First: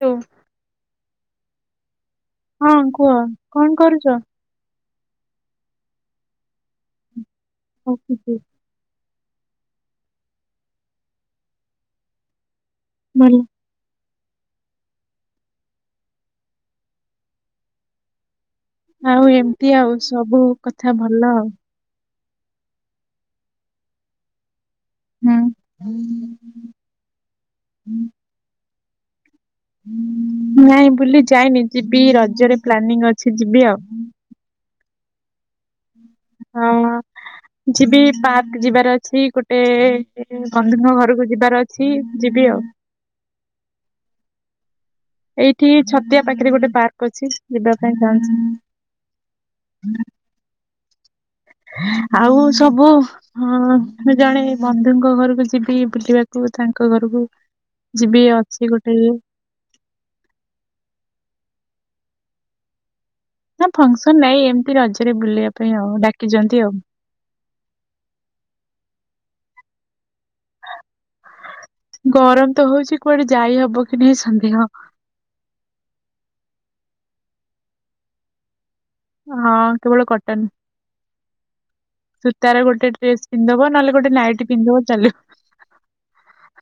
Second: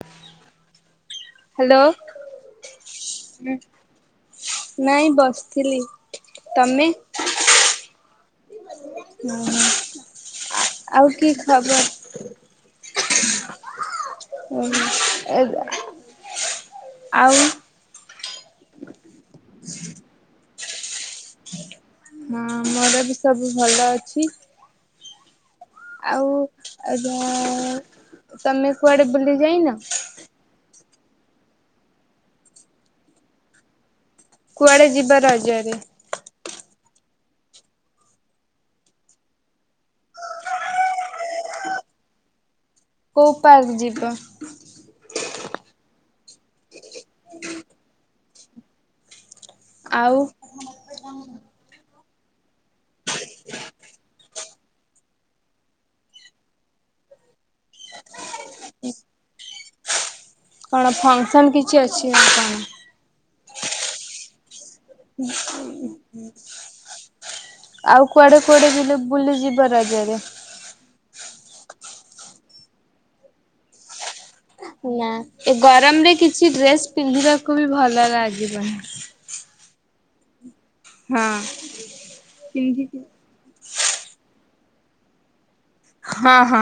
ତୁ ହାଲୋ। ହଁ କୁହ କଣ କରୁଚ। ନାଇଁ ବସିଥିଲି ତମେ? [unintelligible] ହୁଁ ଆ ଆଉ କି ଖବର? ଭଲ। [unintelligible] ଆଉ ଆଉ ଏମିତି ଆଉ ସବୁ କଥା ଭଲ ଆଉ। ହଁ ମୋର ବି ସବୁ ଭଲ ଅଛି। ହୁଁ। ଆଉ [unintelligible] ତମେ କୁଆଡେ ବୁଲି ଯାଇନ? ନାଇଁ ବୁଲି ଯାଇନି ଯିବି ଏ ରଜରେ ପ୍ଲାନିଂ ଅଛି ଯିବି ଆଉ। କୁଆଡ଼େ ଯିବ ରଜରେ? ହଁ। ଯିବି ପାର୍କ ଯିବାର ଅଛି ଗୋଟେ ବନ୍ଧୁଙ୍କ ଘରକୁ ଯିବାର ଅ ହୁଁ ଯିବି ଆଉ। କୋଉ ପାର୍କ ଯିବ? ଏଇଠି ଛତିଆ ପାଖରେ ଗୋଟେ ପାର୍କ ଅଛି ଯିବା ପାଇଁ ଚାହୁଁଛି? ଆଉ ଆଉ ସବୁ ହଁ ମୁଁ ଜଣେ ବନ୍ଧୁଙ୍କ ଘରକୁ ଯିବି ବୁଲିବାକୁ ତାଙ୍କ ଘରକୁ। ଯିବି ଅଛି ଗୋଟେ କଣ ଫଙ୍କସନ୍ କିଛି ଅଛି ନା କଣ? ନା ଫଙ୍କସନ ନାଇଁ ଏମିତି ରଜରେ ବୁଲିବା ପାଇଁ ଆଉ ଡାକିଛନ୍ତି ଆଉ। ଆଉ କୁଆଡେ କୁଆଡେ ଯେ ବୁଲି ଯିବା ରଜରେ? ଗରମ ତ ହଉଛି କୁଆଡେ ଯାଇ ହବ କି ନାହିଁ ସନ୍ଦେହ? ନା ଏ ଗରମରେ କିଛି ଡ୍ରେସ ପିନ୍ଧିବାକୁ ବି ଭଲ ଲାଗିବନି। ହଁ କେବଳ କଟନ ହଁ ସୂତାର ଗୋଟେ ପିନ୍ଧିକି ଡ୍ରେସ୍ ପିନ୍ଧବ ନହେଲେ ଗୋଟେ ନାଇଟି ପିନ୍ଧବ ଚାଲିବ। ହଁ ହଁ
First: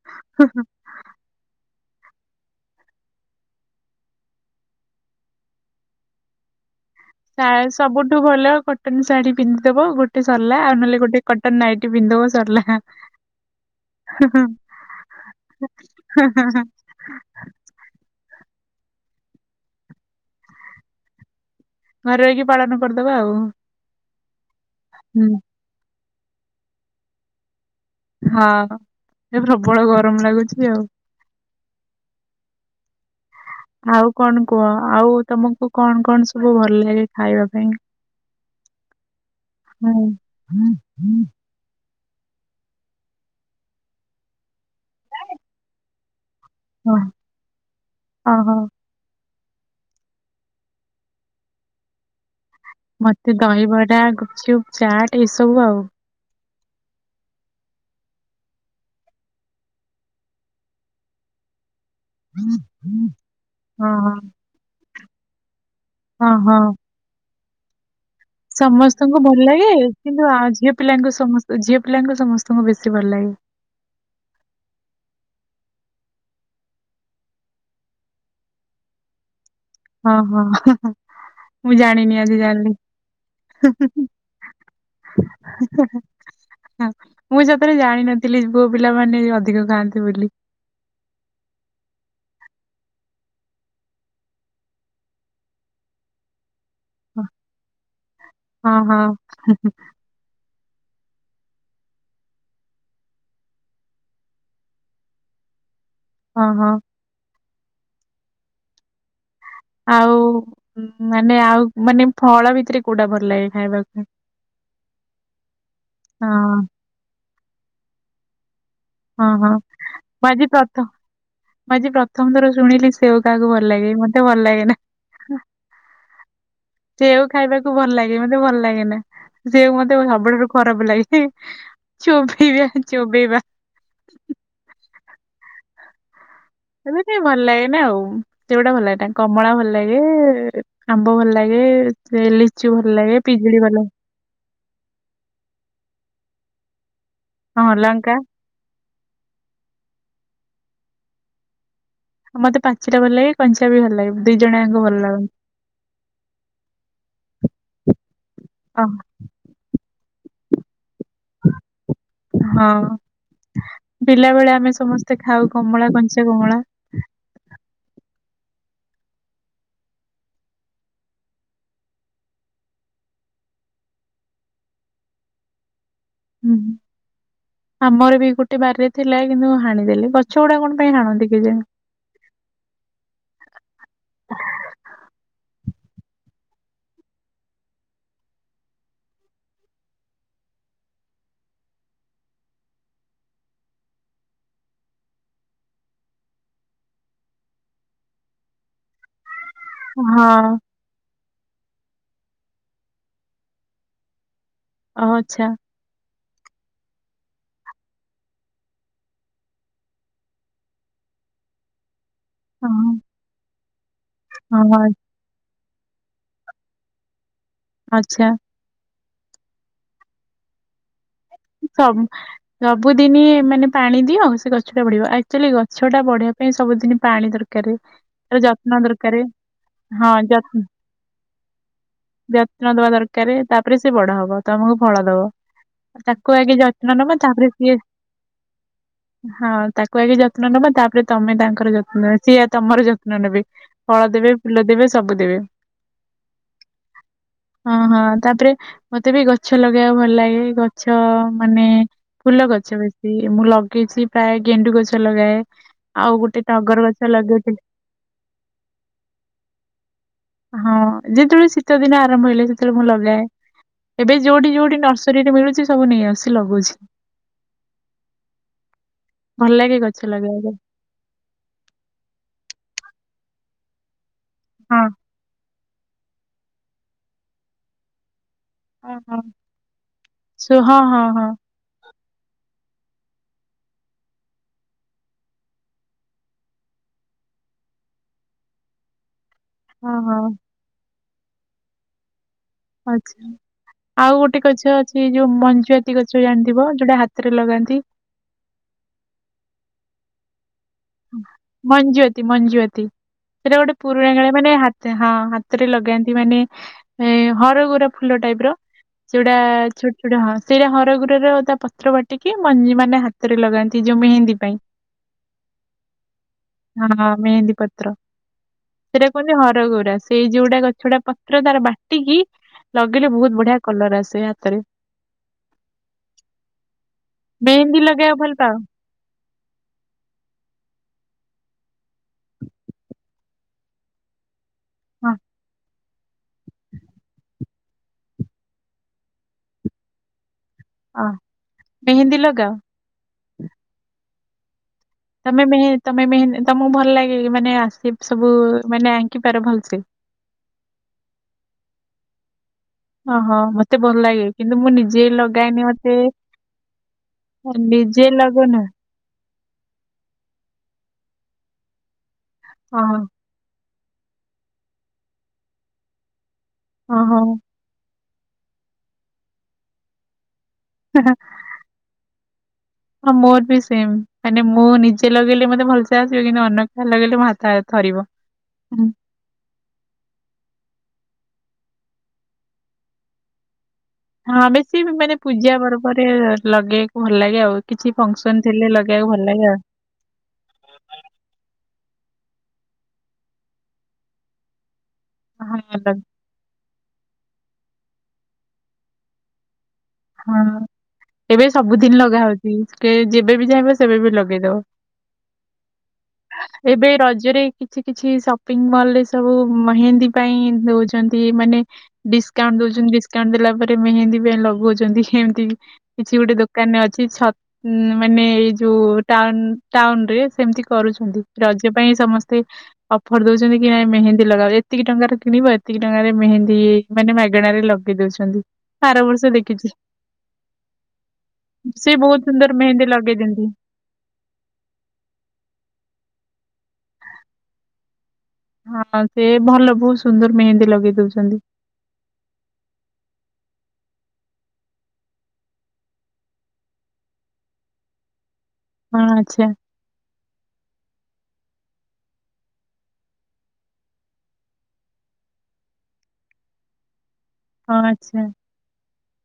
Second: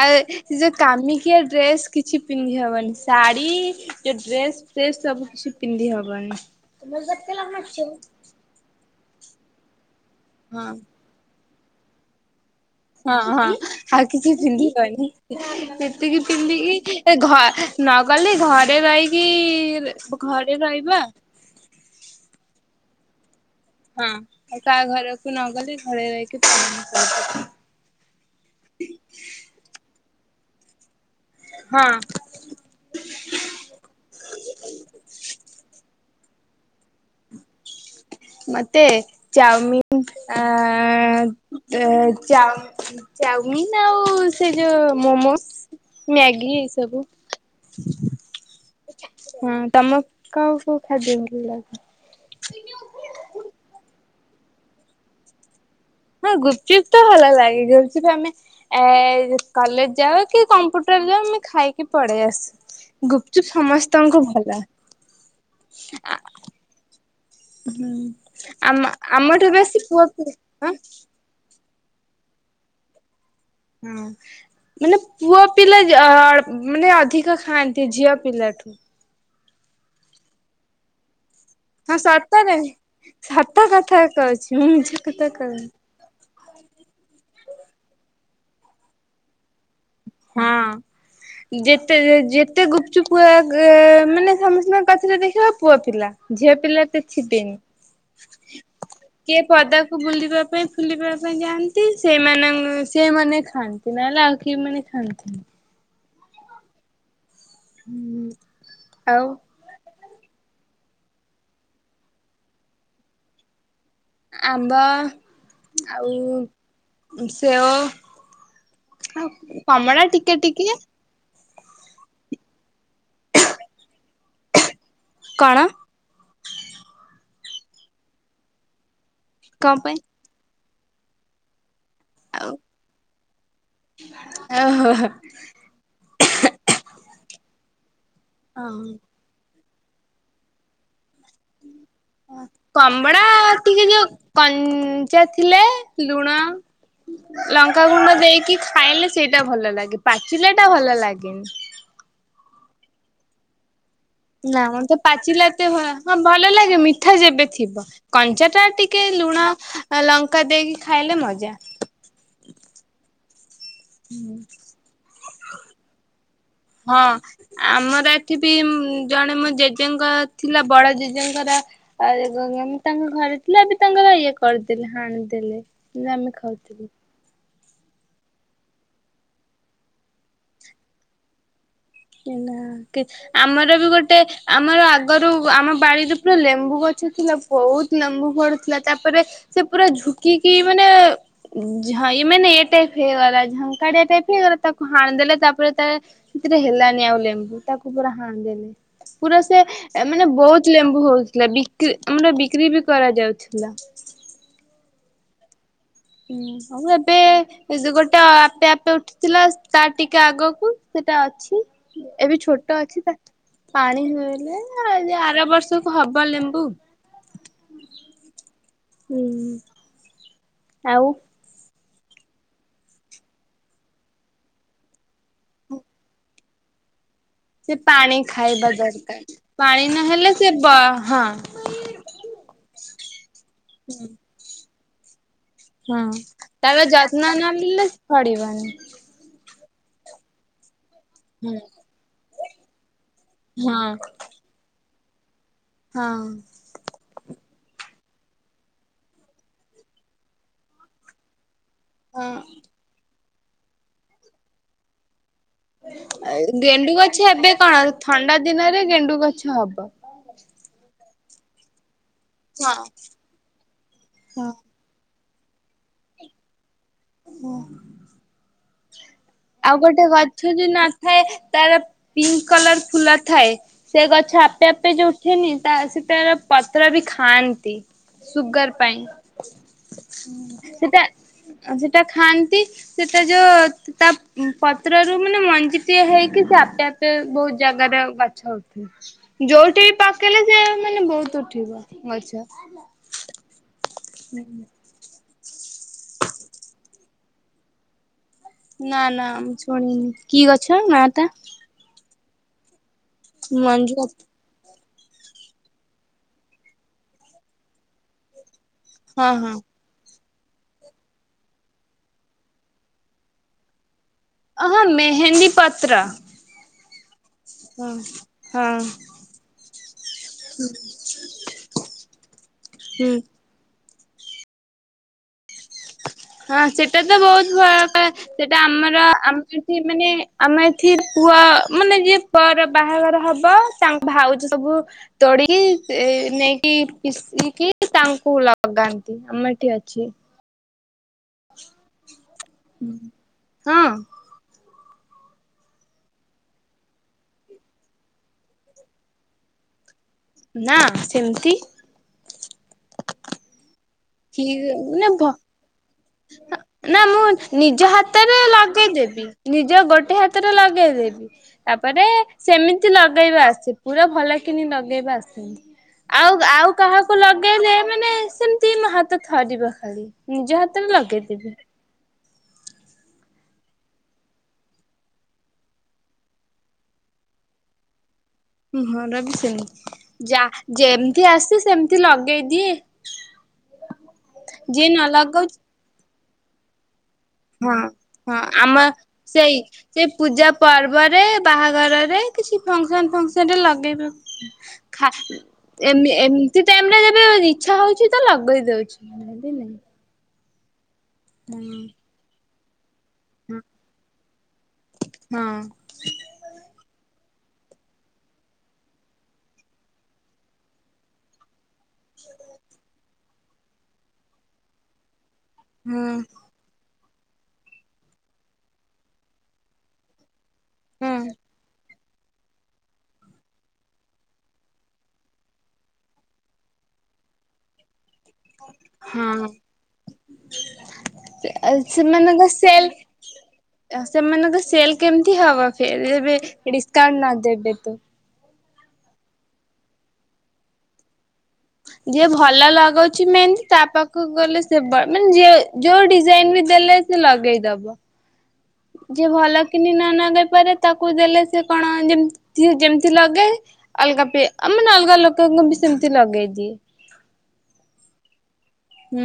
ଆଉ ଯୁ ଦାମିକିଆ ଡ୍ରେସ୍ କିଛି ପିନ୍ଧି ହେବନି ଶାଢ଼ୀ ଯୋଉ ଡ୍ରେସ ଫ୍ରେସ୍ ସବୁ କିଛି ପିନ୍ଧି ହବନି। ସବୁଠୁ ଭଲ କଟନ ଶାଢୀ ପିନ୍ଧିଦବ ଗୋଟେ ସରିଲା ହଁ। ଆଉ ନହେଲେ ଗୋଟେ କଟନ ନାଇଟି ପିନ୍ଧିଦବ ସରିଲା। ହଁ ହଁ ଆଉ କିଛି ପିନ୍ଧିବନି ସେତିକି ପିନ୍ଧିକି ଏ ଘ ନଗଲେ ଘରେ ରହିକି ଘରେ ରହିବା। ଘରେ ରହିକି ପାଳନ କରିଦବା ଆଉ। ହଁ ଆଉ କାହା ହୁଁ ଘରକୁ ନଗଲେ ଘରେ ରହିକି ପାଳନ କରିିଦବା। ହଁ ଏ ପ୍ରବଳ ଗରମ ଲାଗୁଛି ଆଉ। ହଁ। ଆଉ କଣ କୁହ ଆଉ ତମକୁ କଣ କଣ ସବୁ ଭଲ ଲାଗେ ଖାଇବା ପାଇଁ? ମତେ ଚାଉମିନ୍ ହୁଁ। ଆଁ ଅ ଚାଉମ୍ ଚାଉମିିନ ଆଉ ସେ ଯୋଉ ମୋମୋସ୍। ମ୍ୟାଗି ଏଇ ଓ ସବୁ। ଓହୋ ହଁ ତମକୁ କୋଉ କୋଉ ଖାଦ୍ୟ ଭଲ ଲାଗେ? [inaudible] ମତେ ଦହିବରା ଗୁପଚୁପ୍ ଚାଟ୍ ଏସବୁ ଆଉ। ହଁ ଗୁପଚୁପ୍ ତ ଭଲ ଲାଗେ ଗୁପଚୁପ୍ ଆମେ ଏ କଲେଜ ଯାଉ କି କମ୍ପ୍ୟୁଟର ଯାଉ ମୁଁ ଖାଏ କି ପଳେଇ ଆସୁ ଗୁପଚୁପ୍ ଓହୋ ସମସ୍ତଙ୍କୁ ଭଲ। ଆ ହଁ ହଁ। ହୁଁ। ଆମ ସମସ୍ତଙ୍କୁ ଭଲ ଆମଠୁ ଲାଗେ ବେଶୀ ପୁଅ କିନ୍ତୁ ପିଲା ଆ ଆଁ ଝିଅ ପିଲାଙ୍କୁ ସମସ୍ତ ଝିଅ ପିଲାଙ୍କୁ ସମସ୍ତଙ୍କୁ ବେଶୀ ଭଲ ଲାଗେ। ହୁଁ। ମାନେ ପୁଅ ପିଲା ଯ ଅଳ୍ପ ମାନେ ଅଧିକ ଖାଆନ୍ତି ଝିଅ ପିଲାଠୁ। ହଁ ହଁ। ମୁଁ ହଁ ଜାଣିନି ଆଜି ସତରେ ଜାଣିଲି। ସତ ହଁ ହଁ କଥା କହୁଛି ମୁଁ ମିଛ କଥା କହୁନି ହଁ ହଁ। ହଁ ମୁଁ ସତରେ ଜାଣିନଥିଲି ପୁଅ ପିଲାମାନେ ଅଧିକ ଖାଆନ୍ତି ବୋଲି। ହଁ। ଯେତେ ଯେତେ ଗୁପଚୁପ୍ ଆ ଗ ମାନେ ସମସ୍ତଙ୍କ ପାଖରେ ଦେଖିବ ପୁଅ ପିଲା। ଝିଅ ପିଲା ତ ଥିବେନି ହଁ ହଁ କିଏ ପଦାକୁ ବୁଲିବା ପାଇଁ ବୁଲିବା ପାଇଁ ଯାଆନ୍ତି ସେମାନେ ସେମାନେ ଖାଆନ୍ତି ନହେଲେ ଆଉ କେଉଁମାନେ ଖାଆନ୍ତିନି। ହଁ ହଁ। ହଁ ଆଉ। ଆଉ ମାନେ ଆଉ ମାନେ ଫଳ ଭିତରେ କୋଉଟା ଭଲ ଲାଗେ ଖାଇବା ପାଇଁ? ଆମ୍ବ ଆଉ ହଁ ସେଓ। ଆଉ ହଁ ହଁ କମଳା ମୁଁ ଟିକିଏ ଆଜି ଟିକିଏ। ପ୍ରଥମ ମୁଁ ଆଜି ପ୍ରଥମ ଥର ଶୁଣିଲି ସେଓ କାହାକୁ ଭଲ ଲାଗେ ମୋତେ ଭଲ ଲାଗେନା। ହ୍ କଣ ସେଓ ଖାଇବାକୁ ଭଲ ଲାଗେ ମୋତେ ଭଲ ଲାଗେନା। କଣ ସେଓ ପାଇଁ ମୋତେ ସବୁଠାରୁ ଖରାପ ଲାଗେ ଚୋବେଇବା ଚୋବେଇବା। ଆ ହୋ ହୋ। ଏମତି ଭଲ ଲାଗେନା ଆଉ ସେଓଟା ଭଲ ଲାଗେନା କମଳା ଭଲ ଲାଗେ ଆମ୍ବ ଭଲ ଲାଗେ ଲିଚୁ ଭଲ ଲାଗେ ପିଜୁଳି ଭଲ ଲାଗେ। କନ୍-ଚା ଥିଲେ ଲୁଣ ହଁ ଲଙ୍କା ଲଙ୍କାଗୁଣ୍ଡ ଦେଇକି ଖାଇଲେ ସେଇଟା ଭଲ ଲାଗେ ପାଚିଲାଟା ଭଲ ଲାଗେନି। ଆଉ ମତେ ପାଚିଲା ଭଲ ଲାଗେ କଞ୍ଚା ବି ଭଲ ଲାଗେ। ଦି ଜଣ ନା ଯାକ ଭଲ ମୋତେ ଲାଗନ୍ତି। ପାଚିଲା ଏତେ ଭଲ ହଁ ଭଲ ଲାଗେ ମିଠା ଯେବେ ଥିବ। କଞ୍ଚାଟା ଅ ଟିକେ ଲୁଣ, ଲଙ୍କା ଦେଇକି ଖାଇଲେ ମଜା। ହଁ ପିଲା ବେଳେ ଆମେ ସମସ୍ତେ ଖାଉ କମଳା କଞ୍ଚା କମଳା। ହଁ। ଆମର ଏଠି ବି ଜଣେ ମୋ ଜେଜେଙ୍କ ଥିଲା ବଡ ଜେଜେଙ୍କର [unintelligible] ତାଙ୍କ ଘରେ ଥିଲା ଏବେ ତାଙ୍କର ଇଏ କରିଦେଲେ ହାଣିଦେଲେ। ନା ଆମେ ହୁଁ। ଖାଉଥିଲୁ। ଆମର ବି ଗୋଟେ ବାରିରେ ଥିଲା କିନ୍ତୁ ହାଣିଦେଲେ ଗଛ ଗୁଡା କଣ ପାଇଁ ହାଣନ୍ତି କେଜାଣି। କି ନା କିଚ୍ ଆମର ବି ଗୋଟେ ଆମର ଆଗରୁ ଆମ ବାଡିରେ ପୁରା ଲେମ୍ବୁ ଗଛ ଥିଲା। ବହୁତ ଲେମ୍ବୁ ଫଳୁ ଥିଲା। ତାପରେ ସେ ପୁରା ଝୁକିକି ମାନେ ଝ ମାନେ ଏ ଟାଇପ ହେଇଗଲା ଝଙ୍କାଡିଆ ଟାଇପ ହେଇଗଲା ତାକୁ ହାଣି ଦେଲେ ତାପରେ ତା ସେଥିରେ ହେଲା ନି ଆଉ ଲେମ୍ବୁ ତାକୁ ପୁରା ହାଣି ଦେଲେ। ପୁରା ସେ ହଁ ମାନେ ବହୁତ ଲେମ୍ବୁ ହଉଥିଲା। ବି କ୍ରି ଆମର ବିକ୍ରି ବି କରାଯାଉଥିଲା। ଅ ଚ୍ଛା। ହୁଁ ଆଉ ଏବେ ଏ ଯ ଗୋଟେ ଆପେ ଆପେ ଉଠିଥିଲା ତା ଟିକେ ଆଗକୁ ସେଟା ଅଛି। ଏବେ ଛୋଟ ହଁ ଅଛି ତ ପାଣି ହେଲେ ହଁ ଏ ଆର ବର୍ଷକୁ ହବ ଲେମ୍ବୁ। ଆଚ୍ଛା। ହୁଁ। ଆଉ। [inaudible] ସବୁଦିନି ମାନେ ପାଣି ଦିଅ ସେ ଗଛଟା ବଢିବ, ଆକ୍ଚୁଆଲି ଗଛଟା ବଢିବା ପାଇଁ ସବୁଦିନ ପାଣି ଦର ସେ ପାଣି ଖାଇବା ଦରକାର, ପାଣି ହଁ ନହେଲେ ସେ ଯତ୍ନ ବ, ହଁ। ଯତ୍ନ ଦବା ଦରକାରେ ତାପରେ ସେ ବଡ ହବ, ତମକୁ ଫଳ ଦବ। ହଁ, ତାକୁ ଆଗେ ତାପରେ ନବା ଯତ୍ନ ତାପରେ ନ ସିଏ ନେଲେ ଫଳିବନି। ହଁ, ତାକୁ ଆଗେ ଯତ୍ନ ନବା ତାପରେ ତମେ ତାଙ୍କର ଯତ୍ନ ନବ, ସିଏଆ ତମର ଯତ୍ନ ନେବେ। ହଁ ଫଳ ଦେବେ ଫୁଲ ଦେବେ ସବୁ ଦେବେ। ହଁ। ହଁ, ହଁ, ତାପରେ ମତେ ବି ଗଛ ଲଗେଇବାକୁ ଭଲ ଲାଗେ, ଗଛ ମାନେ ହଁ ଫୁଲ ଗଛ ବେଶୀ, ମୁଁ ଲଗେଇଛି ପ୍ରାୟ ଗେଣ୍ଡୁ ଗଛ ଲଗାଏ। ଆଉ ଗୋଟେ ଟଗର ଗେଣ୍ଡୁ ଗଛ ଏବେ ଲଗେଇଥିଲି କଣ, ଥଣ୍ଡା ଦିନରେ ଗେଣ୍ଡୁ ଗଛ ହବ। ହଁ, ଯେତେବେଳେ ଶୀତ ଦିନ ଆରମ୍ଭ ହେଲେ ସେତେବେଳେ ହଁ ମୁଁ ଲଗାଏ, ଏବେ ହଁ ଯୋଉଠି ଯୋଉଠି ନର ସରୀରେ ମିଳୁଛି ସବୁ ନେଇ ଆସି ଲଗୁଛି। ହୁଁ। ଭଲ ଆଉ ଲାଗେ ଗୋଟେ ଗଛ ଲଗେଇବାକୁ ଯୋଉ ନ ଥାଏ ତାର ପିଙ୍କ୍ କଲର୍ ଫୁଲ ଥାଏ, ସେ ଗଛ ଆପେ ହଁ ଆପେ ଯୋଉ ଉଠେନି ତା ସେ ତାର ପତ୍ର ବି ଖାଆନ୍ତି। ସୁଗାର ହଁ ପାଇଁ, ହଁ ସୁ ହଁ ସେଟା ହଁ ହଁ ଆଉ ସେଟା ଖାଆନ୍ତି, ସେଟା ଯୋଉ ତା ପତ୍ରରୁ ମାନେ ମଞ୍ଜିଟିଏ ହେଇକି ସେ ଆପେ ଆପେ ବହୁତ ଜାଗାରେ ଗଛ ହଉ ଛି, ଯୋଉଠି ହଁ ବି ହଁ ପାକେଇଲେ ସେ ମାନେ ବହୁତ ଉଠିବ ଗଛ। ଆଚ୍ଛା, ଆଉ ଗୋଟେ ଗଛ ଅ ଛି, ଯୋଉ ମଞ୍ଜୁଆତି ଗଛ ଜାଣିଥିବ ଯୋଉଟା ହାତରେ ଲଗାନ୍ତି। ନା, ନା, ମୁଁ ଶୁଣିନି, କି ଗଛ ନାଆ ଟା? ମଞ୍ଜୁଆତି ମଞ୍ଜୁଆତି, ସେଇଟା ଗୋଟେ ମଞ୍ଜୁ ପୁରୁଣା କାଳରେ ମାନେ ହା ହଁ, ହାତରେ ଲଗାନ୍ତି, ମାନେ ଏଁ ହରଗୌରା ଫୁଲ ଟାଇପର। ସେଇ ହଁ ଗୁଡା ହଁ। ଛୋ ଛୋଟ ହଁ, ସେଇଟା ହରଗୌରା ର ତା ପତ୍ର ବାଟିକି ମଞ୍ଜି ମାନେ ହାତରେ ଲଗାନ୍ତି ଯୋଉ ମେହେନ୍ଦୀ ପାଇଁ। ହଁ, ମେହେନ୍ଦୀ ପତ୍ର। ହଁ, ମେହେନ୍ଦୀ ହଁ ପତ୍ର। ହଁ। ସେଇଟାକୁ କୁହନ୍ତି ହରଗୌରା, ସେଇ ଯୋଉଟା ଗଛଟା ପତ୍ର ତାର ବାଟିକି ହୁଁ ଲଗେଇଲେ ବହୁତ ବଢିଆ କଲର୍ ଆସେ ହାତରେ। ହଁ, ସେଟା ତ ବହୁତ ଭଲ ମେହେନ୍ଦୀ ଲଗେଇବାକୁ ଭଲ [unintelligible] ପାଅ ସେଟା ଆମ ର [unintelligible] ଏଠି ମାନେ ଆମ ଏଠି ପୁଅ ମାନେ ଯିଏ ପୁଅର ବାହାଘର ହବ ତା ଭାଉଜ ସବୁ ହଁ ତୋଡିକି ସେ ନେଇକି ପିଶିକି ତାଙ୍କୁ ଲଗାନ୍ତି, ଆମର ଏଠି ଅଛି। ଅ ମେହେନ୍ଦୀ ଲଗାଅ? ହଁ। ତମେ ମେହେ ତମେ ମେହେ ତମକୁ ଭଲ ଲାଗେ ମାନେ ଆସେ ସବୁ ମାନେ ଆଙ୍କି ପାର ଭଲସେ? ନା, ସେମିତି। ଓହୋଃ, ମତେ ଭଲ ଲାଗେ କିନ୍ତୁ ମୁଁ ଠିକ ନିଜେ ମାନେ ଭ ଲଗାଏନି ମତେ ନା, ମୁଁ ନିଜ ନିଜେ ହାତରେ ଲଗଉନ ଲ ଗେଇଦବି ନିଜ ଗୋଟେ ହାତରେ ଲଗେଇଦେବି ତାପରେ ସେମିତି ଓହୋ ଲଗେଇବା ଆସେ ପୁରା ଭଲ କିିନି ଲଗେଇବା ଆସନ୍ତି। ଆଉ ଆଉ କାହାକୁ ଓହୋ ଲଗେଇଲେ ମାନେ ସେମିତି ମୋ ହାତ ଥରିବ ଖାଲି ନିଜ ହାତରେ ଲଗେଇଦେବି। ହଁ ମୋର ବି ସେମ ମାନେ ମୁଁ ନିଜେ ଲଗେଇଲେ ମତେ ଭଲସେ ଆସିବ କିନ୍ତୁ ଅନ୍ୟ କାର ଲଗେଇଲେ ମୋ ହାତ ଥରିବ। [inaudible] [unintelligible] ଯା ଯେମିତି ଆସି ସେମିତି ଲଗେଇଦିଏ। ହଁ, ବେଶୀ ଯିଏ ନ ମାନେ ପୂଜା ଲଗଉଛି ପର୍ବରେ ଲଗେ ଭଲ ଲାଗେ ଆଉ ହଁ କିଛି ହଁ ଫଙ୍କସନ ଥିଲେ ଆମ ଲଗେଇବାକୁ ଭଲ ଲାଗେ ଆଉ। ସେଇ ସେ ପୂଜା ପର୍ବରେ ବାହାଘରରେ କିଛି ଫଙ୍କସନ ଫଙ୍କସନ ରେ ଲଗେଇବାକୁ ହଁ [inaudible] ଏ ଏମିତି ତ ଏମିବେ ଇଚଛା ହଉଛି ତ ଲଗେଇ ଦଉଛିତି। ନହେଲେ ନାଁହ୍ନି। ହଁ, ଏବେ ସବୁଦିନ ଲଗା ହଉଛି। କେ ଯେବେବି ହଁ ଚାହିଁବ ସେବେ ବି ଲଗେଇଦବ। ହଁ ଏବେ ରଜରେ କିଛି କିଛି ସପିଂ ମଲରେ ସବୁ ମେହେନ୍ଦୀ ପାଇଁ ଦଉଛି। ମାନେ ଡିସକାଉଣ୍ଟ ଦଉଛନ୍ତି ଡିସକାଉଣ୍ଟ ଦେଲା ପରେ ମେହନ୍ଦୀ ଲଗାଉ ମତି ହଁ କିଛି ଗୋଟେ ଦ କାନେ ଅଛିଛ ମାନେ ଏଇ ଯୋଉ ଟାଉନ୍ ଟାଉନରେ ସେମିତି କରୁଛନ୍ତି ହଁ ରଜ ପାଇଁ ସମସ୍ତେ ଅଫର ଦଉଛନ୍ତି କି ନାଇଁ ମେହେନ୍ଦୀ ଲଗାଅ ଏତିକି ଟଙ୍କାରେ କିଣିବ ଏତିକି ଟଙ୍କାରେ ମେହେନ୍ଦୀ ମାନେ ମାଗଣାରେ ଲଗେଇ ଦଉଛନ୍ତି ଆର ବର୍ଷ ହଁ ଦେଖିଛି। ସେ ବହୁତ ସେମାନଙ୍କ ସୁନ୍ଦର ମେହେନ୍ଦୀ ସେଲ୍ ଲଗେଇ ଦିଅନ୍ତି ସେମାନଙ୍କ ସେଲ କେମିତି ହବ ଫିର୍ ଏବେ ଡିସକାଉଣ୍ଟ ନ ଦେବେ ତ। ହଁ, ସେ ଭଲ ବହୁତ ସୁନ୍ଦର ମେହେନ୍ଦୀ ଲଗେଇ ଦଉଛନ୍ତି। ଯିଏ ଭଲ ଲଗାଉଛି ମେହେନ୍ଦି ତା ପାଖକୁ ଗଲେ ସେ ମାନେ ଯ ଯୋଉ ଡିଜାଇନ ବି ଦେଲେ ସେ ଲଗେଇଦବ। ହଁ ଯିଏ ଆଚ୍ଛା ଭଲ କିିନି ନ ନଗାଇ ପାରେ ତାକୁ ଦେଲେ ସେ କଣ ଯେ ଯେମିତି ଲଗାଏ ଅଲଗା ପି ଆ ମାନେ ଅଲଗା ଲୋକଙ୍କୁ ବି ସେମିତି ଲଗେଇଦିଏ। ହଁ, ଆଛା। ହୁଁ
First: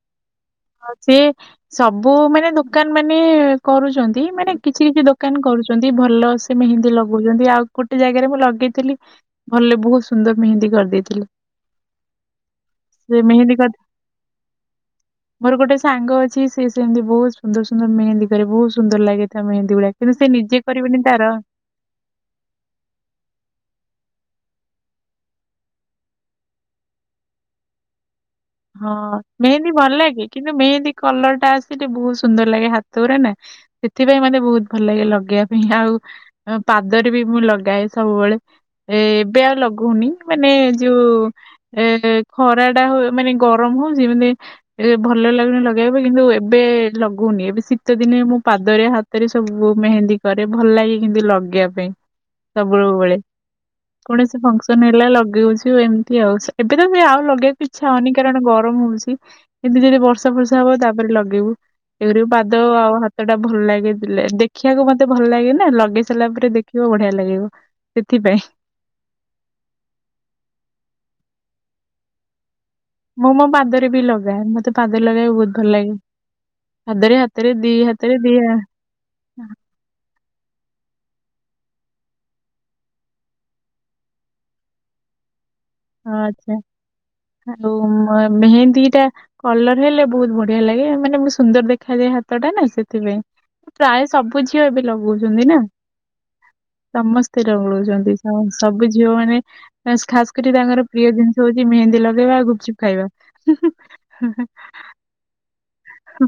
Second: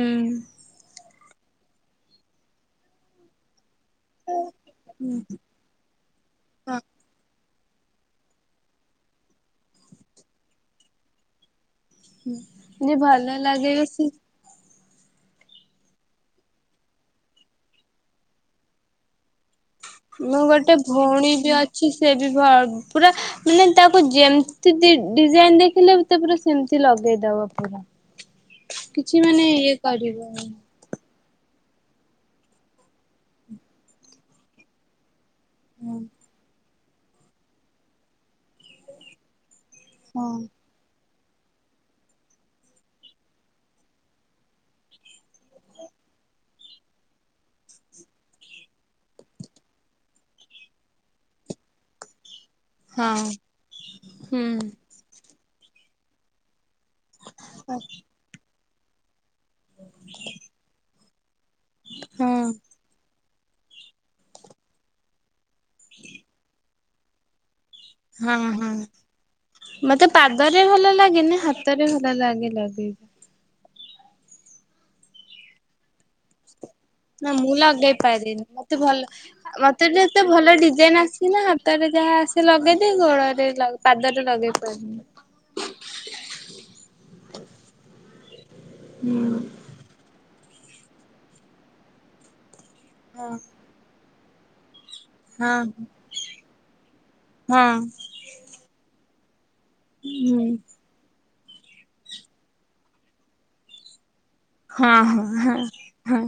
ହଁ, ସିଏ ସବୁ ମାନେ ଦୋକାନମାନେ କରୁଛନ୍ତି ମାନେ କିଛି କିଛି ଦୋକାନ କରୁ ଭଲ ସେ ହଁ ମେହେନ୍ଦୀ ଲଗଉଛନ୍ତି ଆଉ ଗୋଟେ ଜାଗାରେ ମୁଁ ଲଗେଇଥିଲି ଭଲରେ ବହୁତ ସୁନ୍ଦର ମେହେନ୍ଦୀ କରିଦେଇଥିଲେ। ହୁଁ ଯିଏ ଭଲ ମେହେନ୍ଦୀ କରି ଲାଗେଇବେ ସି ମୋର ଗୋଟେ ସାଙ୍ଗ ଅଛି ସିଏ ସେମିତି ବହୁତ ସୁନ୍ଦର ସୁନ୍ଦର ମେହେନ୍ଦି କରେ ବହୁତ ସୁନ୍ଦର ଲାଗେଥା ମେହେନ୍ଦୀ ଗୁଡା। କିନ୍ତୁ ସେ ନିଜେ କରିବେନି ତାର ଶି ସେ ବି ପୁରା ମାନେ ତାକୁ ଯେମିତି ଡିଜାଇନ ଦେଖିଲେ ତା ପୁରା ସେମିତି ଲଗେଇ ଦବ ପୁରା। ହଁ, କିଛି ମାନେ ମେହେନ୍ଦି ଇଏ ଭଲ ଲାଗେ କରିବନି କିନ୍ତୁ ମେହେନ୍ଦି କଲର ଟା ଆସ ଟିକେ ବହୁତ ସୁନ୍ଦର ଲାଗେ ହାତରେ ନା ସେଥିପାଇଁ ମତେ ବହୁତ ଭଲ ଲାଗେ ଲଗେଇବା। ହଁ ଆଉ ପାଦରେ ବି ମୁଁ ଲଗାଏ ସବୁବେଳେ ଏ ଏବେ ଆଉ ଲଗ କହୁନି ହଁ। ମାନେ ଯୋଉ ଏ ଖରା ଟା ହ ମାନେ ଗରମ ହଉଛି ମାନେ ଏ ଭଲ ଲାଗୁନି ଲଗେଇବା ପାଇଁ କିନ୍ତୁ ଏବେ ଲଗଉନି ଏବେ ଶୀତ ଦିନେ ମୁଁ ପାଦରେ ହାତ ଭରେ ସବୁ ମେହେନ୍ଦୀ କରେ ଭଲ ଲାଗେ କେମତି ଲଗେଇବା ପାଇଁ। ସବୁବେଳେ ହଁ। କୌଣସି ହୁଁ ଫଙ୍କସନ ହେଲା ଲଗେଇଉଛି ଏମ ତି ଆଉ ଏବେ ତ ଆଉ ଲଗେଇବାକୁ ଇଚ୍ଛା ହଉନି କାରଣ ଗରମ ହଉଛି। ଏମିତି ଯଦି ଫର୍ଷା ବର୍ଷା ହବ ତାପରେ ଲଗେଇବୁ ଏପରି ହଁ। ପାଦ ଆଉ ହା ସେଟା ଭଲ ଲାଗେ ଦେଖିବାକୁ ମତେ ଭଲ ଲାଗେ ନା ଲଗେଇ ସାରିଲା ପରେ ଦେଖିବ ବଢିଆ ଲାଗିବ। ସେଥିପାଇଁ ହଁ ହଁ। ମତେ ପାଦରେ ଭଲ ଲାଗେନି ହାତରେ ଭଲ ଲାଗେ ଲଗେଇବା। ମୁଁ ମୋ ପାଦରେ ବି ଲଗାଏ ମତେ ପାଦରେ ଲଗାଇବାକୁ ବହୁତ ଭଲ ଲାଗେ। ପାଦରେ ନାଁ ହାତରେ ମୁଁ ଦି ହାତରେ ଦି ଲଗେଇପାରିଲିନି ମତେ ଭଲ ମ ମତେଟେ ଏତେ ଭଲ ଡିଜାଇନ ଆସିନା ହାତରେ ଯାହା ଆସେ ଲଗେଇଦିଏ ଗୋଡରେ ପାଦରେ ଲଗେଇ ପାରେନି। ଆଛା ଆଉ ମେହେନ୍ଦୀଟା ହୁଁ। କଲର ହେଲେ ବହୁତ ବଢିଆ ଲାଗେ ମାନେ ମୁଁ ସୁନ୍ଦର ଦେଖାଯାଏ ହାତଟା ନା ସେଥିପାଇଁ ହଁ ପ୍ରାୟ ସବୁ ଝିଅ ଏବେ ଲଗଉଛନ୍ତି ନା ହଁ ସମସ୍ତେ ହଁ ଲଗଉଛନ୍ତି। ହଁ ସବୁ ଝିଅ ମାନେ ଖାସ ହୁଁ କରି ତାଙ୍କର ପ୍ରିୟ ଜିନିଷ ହଉଛି ମେହେନ୍ଦୀ ଲଗେଇବା ଗୁପଚୁପ୍ ଖାଇବା। ହଁ ହଁ ହୁଁ ହୁଁ।